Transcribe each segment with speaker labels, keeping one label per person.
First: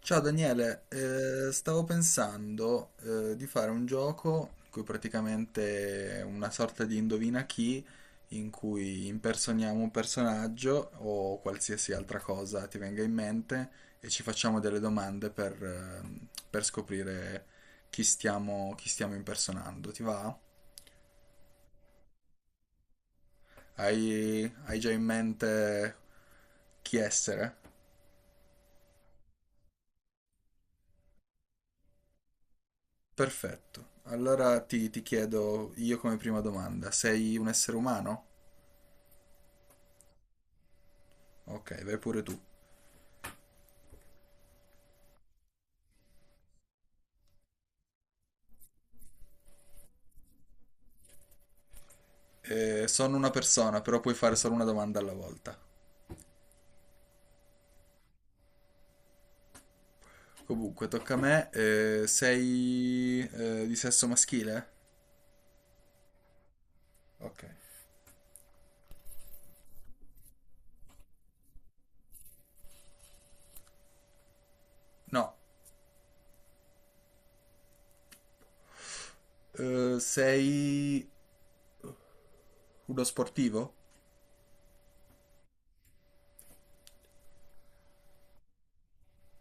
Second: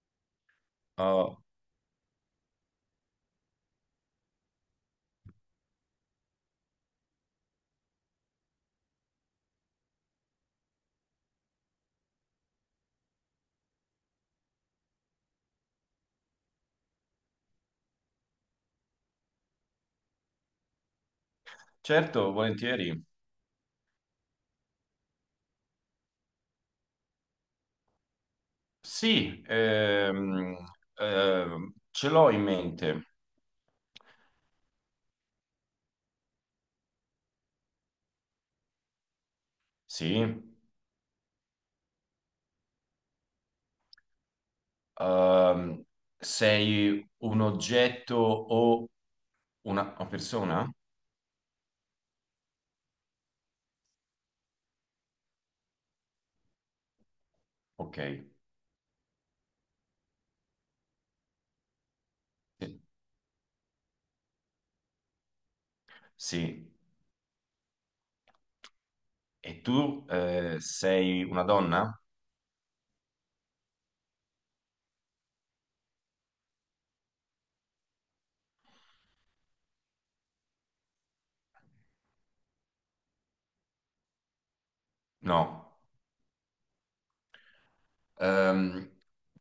Speaker 1: Ciao Daniele,
Speaker 2: Oh,
Speaker 1: stavo pensando di fare un gioco in cui praticamente è una sorta di indovina chi, in cui impersoniamo un personaggio o qualsiasi altra cosa ti venga in mente e ci facciamo delle domande per scoprire chi stiamo impersonando. Ti va?
Speaker 2: certo, volentieri.
Speaker 1: Hai già in mente chi essere?
Speaker 2: Sì, ce l'ho in mente.
Speaker 1: Perfetto. Allora ti chiedo io come prima domanda, sei un essere umano?
Speaker 2: Sì.
Speaker 1: Ok, vai pure tu.
Speaker 2: Ehm, Sei un oggetto o una persona?
Speaker 1: Sono una persona, però puoi fare solo una domanda alla volta.
Speaker 2: Ok,
Speaker 1: Comunque, tocca a me.
Speaker 2: sì.
Speaker 1: Sei di sesso maschile?
Speaker 2: Sì.
Speaker 1: Ok.
Speaker 2: E tu sei una donna?
Speaker 1: No. Sei uno sportivo?
Speaker 2: No. Ehm,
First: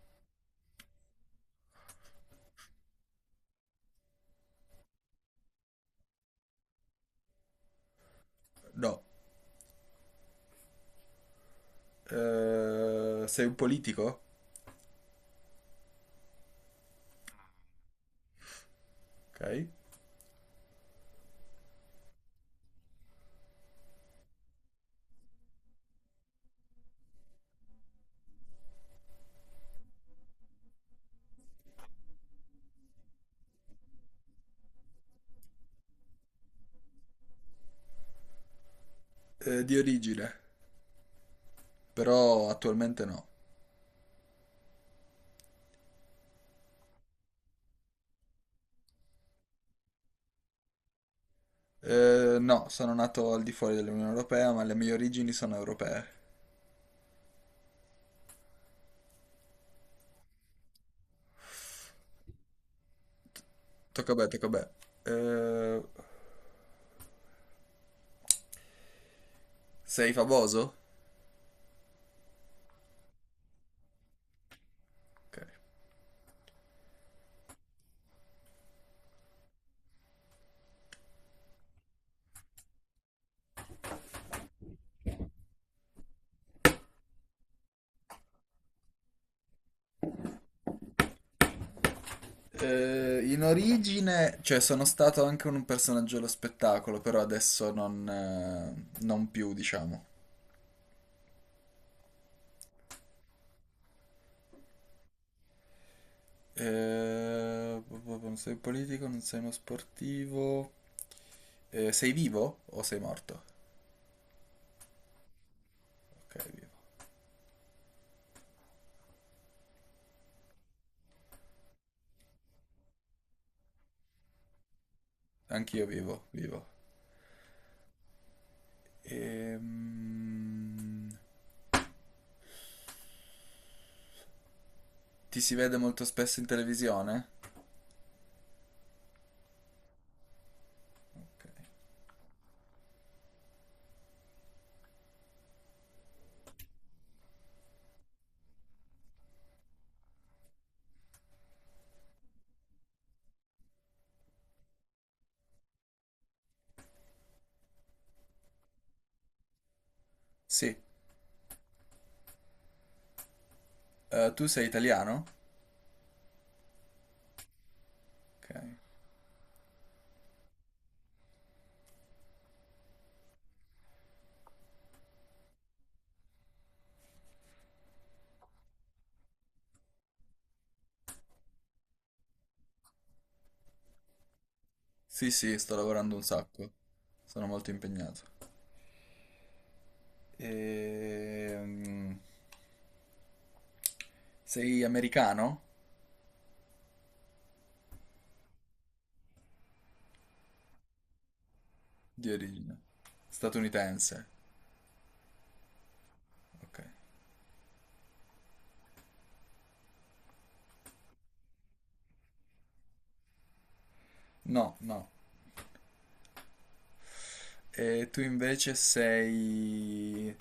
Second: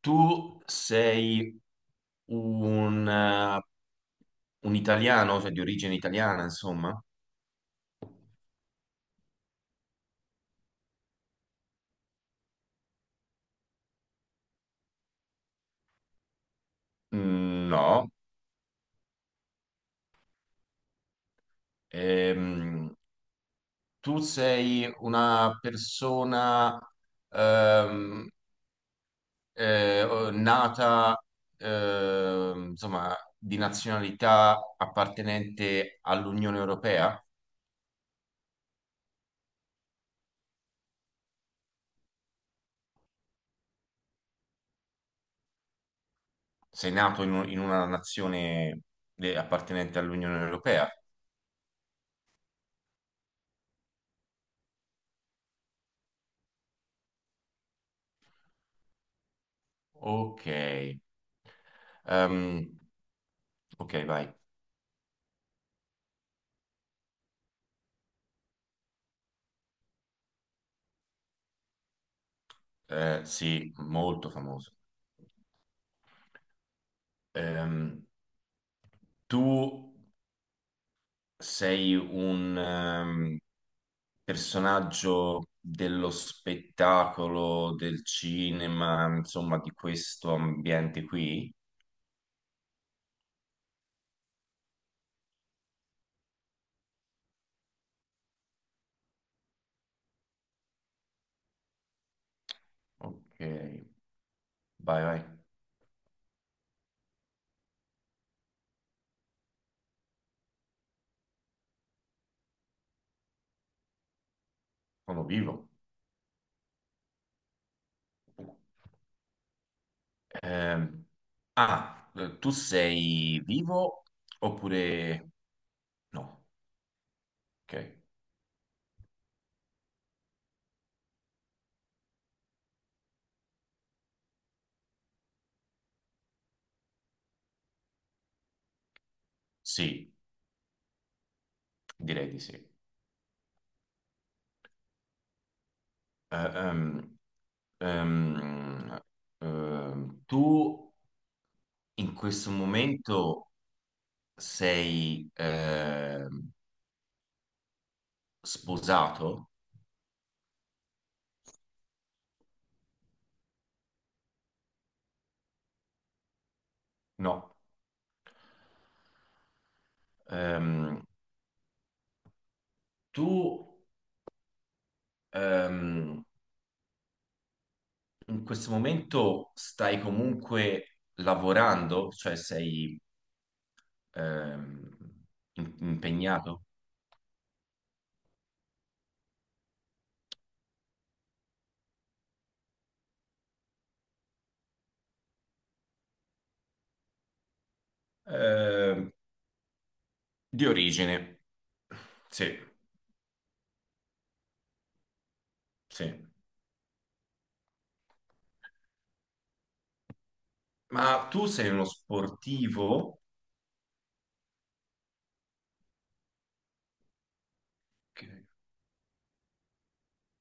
Speaker 2: Tu sei un, eh, un italiano, cioè di origine italiana, insomma?
Speaker 1: No. Sei un politico?
Speaker 2: Mm, no.
Speaker 1: Ok.
Speaker 2: Ehm, Tu sei una persona ehm, nata, insomma, di nazionalità appartenente all'Unione Europea?
Speaker 1: Di origine, però attualmente no.
Speaker 2: Sei nato in, in una nazione appartenente all'Unione Europea?
Speaker 1: No, sono nato al di fuori dell'Unione Europea, ma le mie origini sono europee.
Speaker 2: Ok. Ehm, ok, vai.
Speaker 1: Tocca a me. Eh, sei famoso?
Speaker 2: Sì, molto famoso.
Speaker 1: Ok.
Speaker 2: Ehm, Tu sei un personaggio dello spettacolo, del cinema, insomma, di questo ambiente qui.
Speaker 1: In origine, cioè sono stato anche un personaggio dello spettacolo, però adesso non più, diciamo.
Speaker 2: Ok, vai, vai,
Speaker 1: Non sei un politico, non sei uno sportivo. Sei vivo o sei morto?
Speaker 2: sono vivo.
Speaker 1: Ok, vivo.
Speaker 2: Ehm, Tu sei vivo oppure
Speaker 1: Anch'io
Speaker 2: no?
Speaker 1: vivo.
Speaker 2: Ok,
Speaker 1: Ehm... Ti si vede molto spesso in televisione?
Speaker 2: sì,
Speaker 1: Ok.
Speaker 2: direi di sì. Ehm, ehm, Tu in questo momento sei sposato?
Speaker 1: Sì. Tu sei italiano?
Speaker 2: No.
Speaker 1: Ok.
Speaker 2: Ehm, Tu ehm, in questo momento stai comunque lavorando, cioè sei ehm,
Speaker 1: Sì, sì, sto lavorando un
Speaker 2: impegnato?
Speaker 1: sacco. Sono molto impegnato. Ehm, Sei americano?
Speaker 2: Ehm, di origine,
Speaker 1: Di
Speaker 2: sì,
Speaker 1: origine. Statunitense.
Speaker 2: sì.
Speaker 1: Ok.
Speaker 2: Ma tu sei uno sportivo?
Speaker 1: No, no. E tu
Speaker 2: Che-
Speaker 1: invece sei...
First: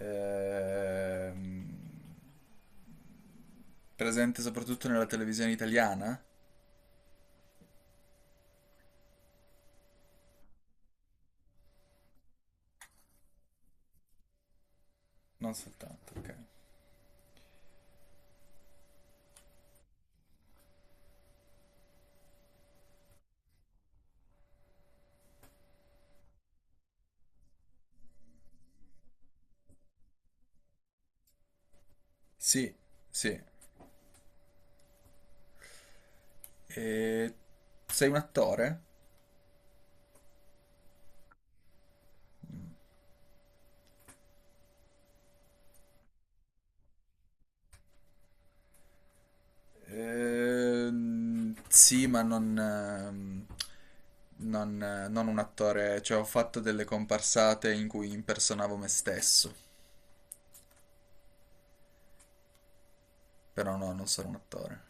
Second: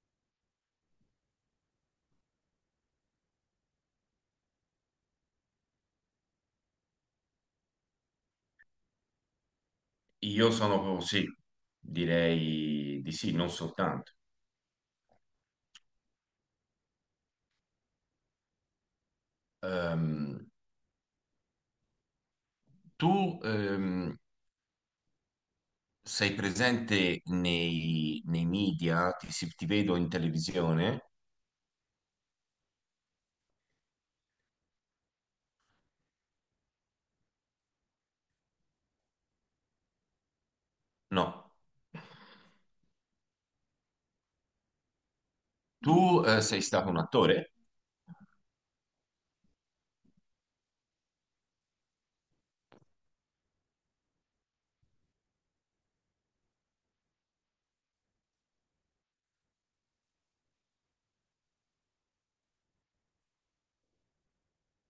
Speaker 1: ehm, Presente soprattutto nella televisione italiana?
Speaker 2: io sono sì, direi di sì, non soltanto.
Speaker 1: Non soltanto, ok.
Speaker 2: Ehm, Tu sei presente nei media? Ti, ti vedo in televisione?
Speaker 1: Sì, sì. Eh, sei un attore?
Speaker 2: No. Tu sei stato un attore?
Speaker 1: Sì, ma non un attore, cioè ho fatto delle comparsate in cui impersonavo me stesso, però no, non sono un attore.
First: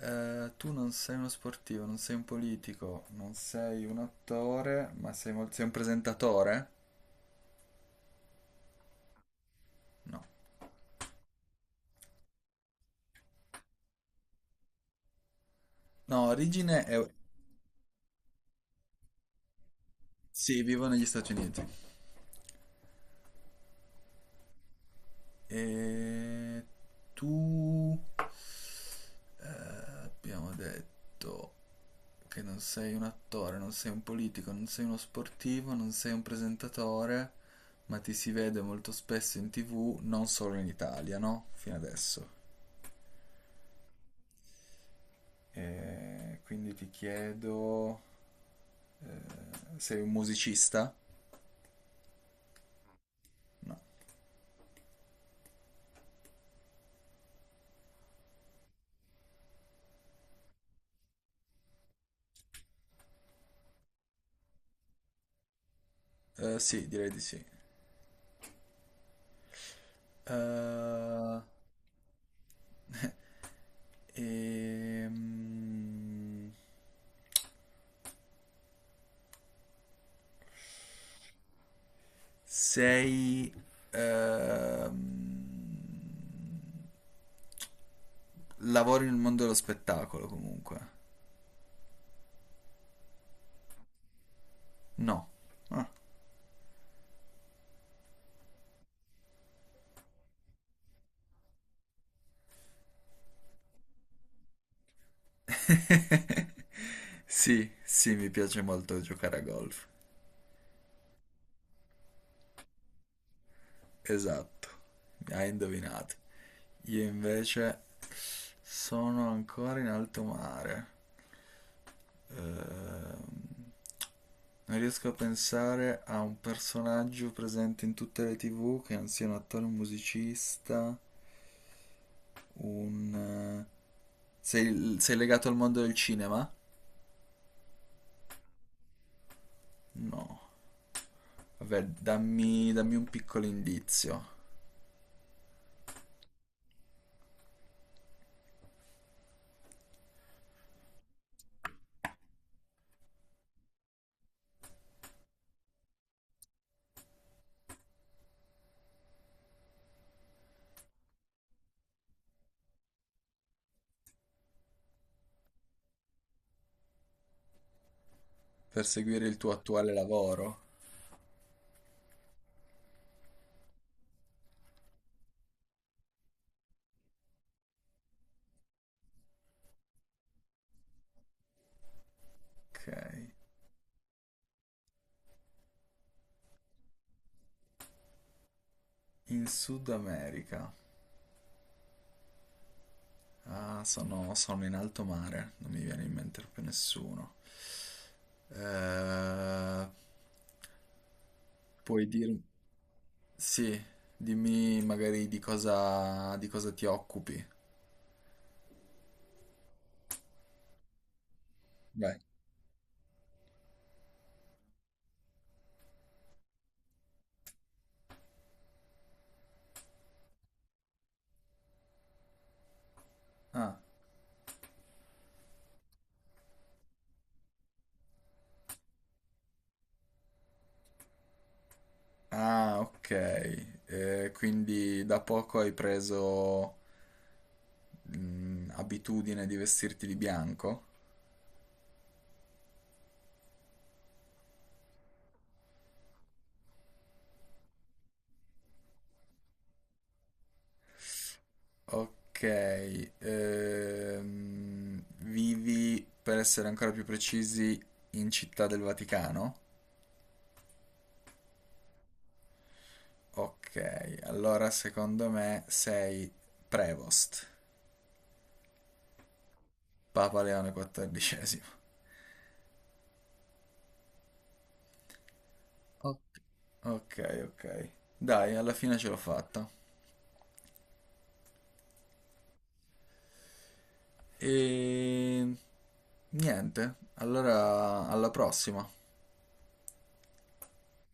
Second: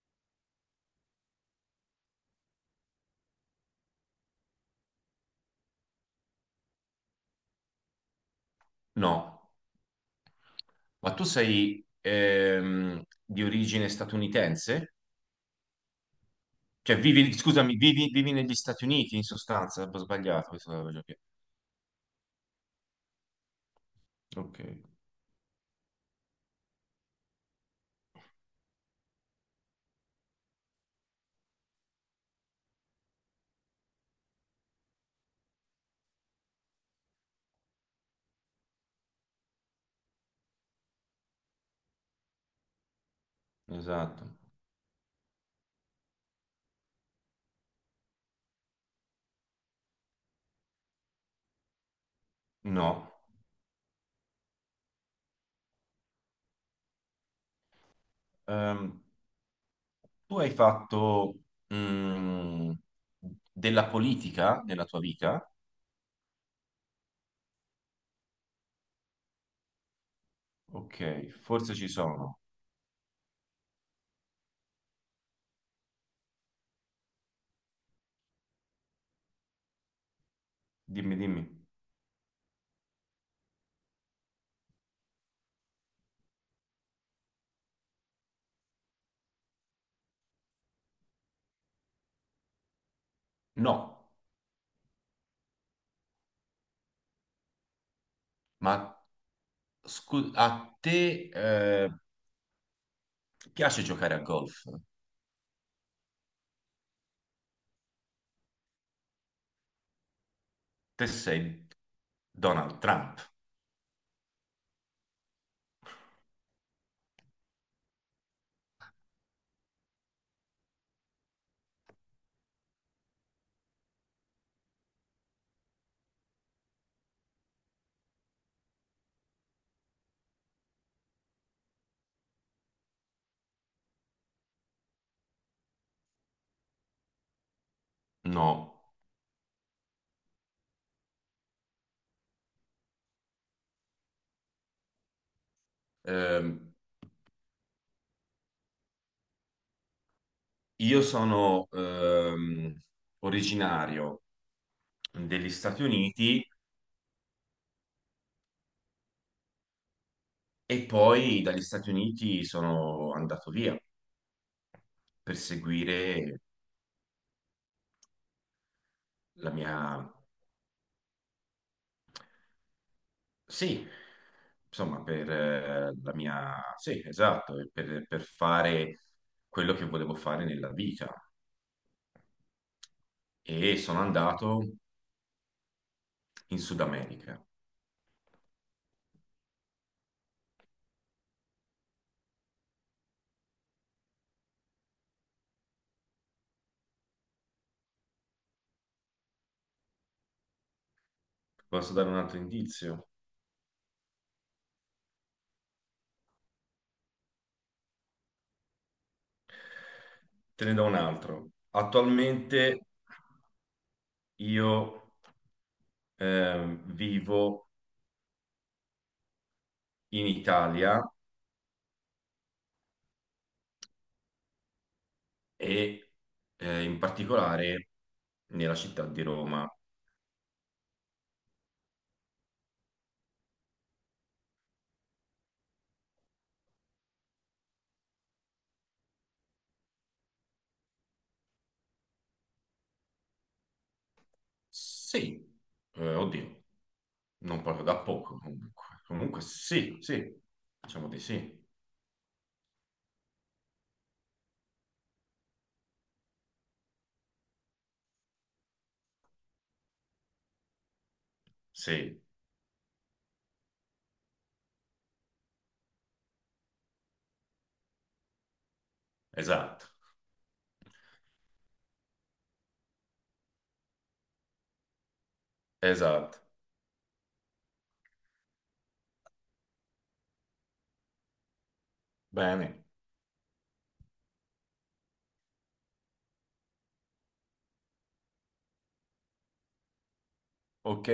Speaker 1: Tu non sei uno sportivo, non sei un politico, non sei un attore, ma sei un presentatore?
Speaker 2: No.
Speaker 1: No.
Speaker 2: Ma tu sei di origine statunitense?
Speaker 1: No, origine è...
Speaker 2: Cioè, vivi, scusami, vivi, vivi negli Stati Uniti in sostanza? Ho sbagliato.
Speaker 1: Sì,
Speaker 2: Questa era
Speaker 1: vivo
Speaker 2: la cosa
Speaker 1: negli
Speaker 2: che-
Speaker 1: Stati Uniti.
Speaker 2: ok,
Speaker 1: E tu abbiamo detto che non sei un attore, non sei un politico, non sei uno sportivo, non sei un presentatore, ma ti si vede molto spesso in TV, non solo in Italia, no? Fino adesso.
Speaker 2: esatto.
Speaker 1: E quindi ti chiedo, sei un musicista?
Speaker 2: No.
Speaker 1: No.
Speaker 2: Ehm, Tu hai fatto mm, della politica nella tua vita?
Speaker 1: Sì, direi di sì.
Speaker 2: Ok,
Speaker 1: Eh,
Speaker 2: forse ci sono.
Speaker 1: ehm,
Speaker 2: Dimmi, dimmi.
Speaker 1: Sei... ehm, lavori nel mondo dello spettacolo comunque.
Speaker 2: No,
Speaker 1: No. Ah.
Speaker 2: ma a te piace giocare a golf?
Speaker 1: Sì, sì, mi piace molto giocare a golf.
Speaker 2: Te sei Donald Trump?
Speaker 1: Esatto. Hai indovinato. Io invece sono ancora in alto mare. Ehm, non riesco a pensare a un personaggio presente in tutte le TV che non sia un attore o un musicista. Un... sei legato al mondo del cinema?
Speaker 2: No.
Speaker 1: No. Vabbè, dammi un piccolo indizio
Speaker 2: Ehm, io sono originario degli Stati Uniti e poi dagli Stati Uniti sono andato via per seguire
Speaker 1: per seguire il
Speaker 2: la
Speaker 1: tuo
Speaker 2: mia.
Speaker 1: attuale lavoro.
Speaker 2: Sì, insomma, per la mia... Sì, esatto, e per fare quello che volevo fare nella vita.
Speaker 1: Ok.
Speaker 2: E sono andato in Sud America.
Speaker 1: In Sud America. Ah, sono in alto mare, non mi viene in mente più nessuno. Eh,
Speaker 2: Posso
Speaker 1: puoi
Speaker 2: dare un altro
Speaker 1: dirmi...
Speaker 2: indizio?
Speaker 1: Sì, dimmi magari di cosa ti occupi.
Speaker 2: Te ne do un altro.
Speaker 1: Vai.
Speaker 2: Attualmente io vivo in Italia
Speaker 1: Ah,
Speaker 2: e in particolare nella città di Roma.
Speaker 1: ah, ok. Quindi da poco hai preso mm, abitudine di vestirti di bianco?
Speaker 2: Sì, oddio. Non parlo da poco comunque. Comunque sì, sì, diciamo di sì.
Speaker 1: Ok, vivi, per essere ancora più precisi, in Città del Vaticano?
Speaker 2: Sì,
Speaker 1: Ok, allora secondo me sei Prevost,
Speaker 2: esatto,
Speaker 1: Papa Leone XIV.
Speaker 2: esatto.
Speaker 1: Ok. Ok, ok. Dai, alla fine ce l'ho fatta.
Speaker 2: Bene,
Speaker 1: E niente, allora alla prossima.
Speaker 2: ok.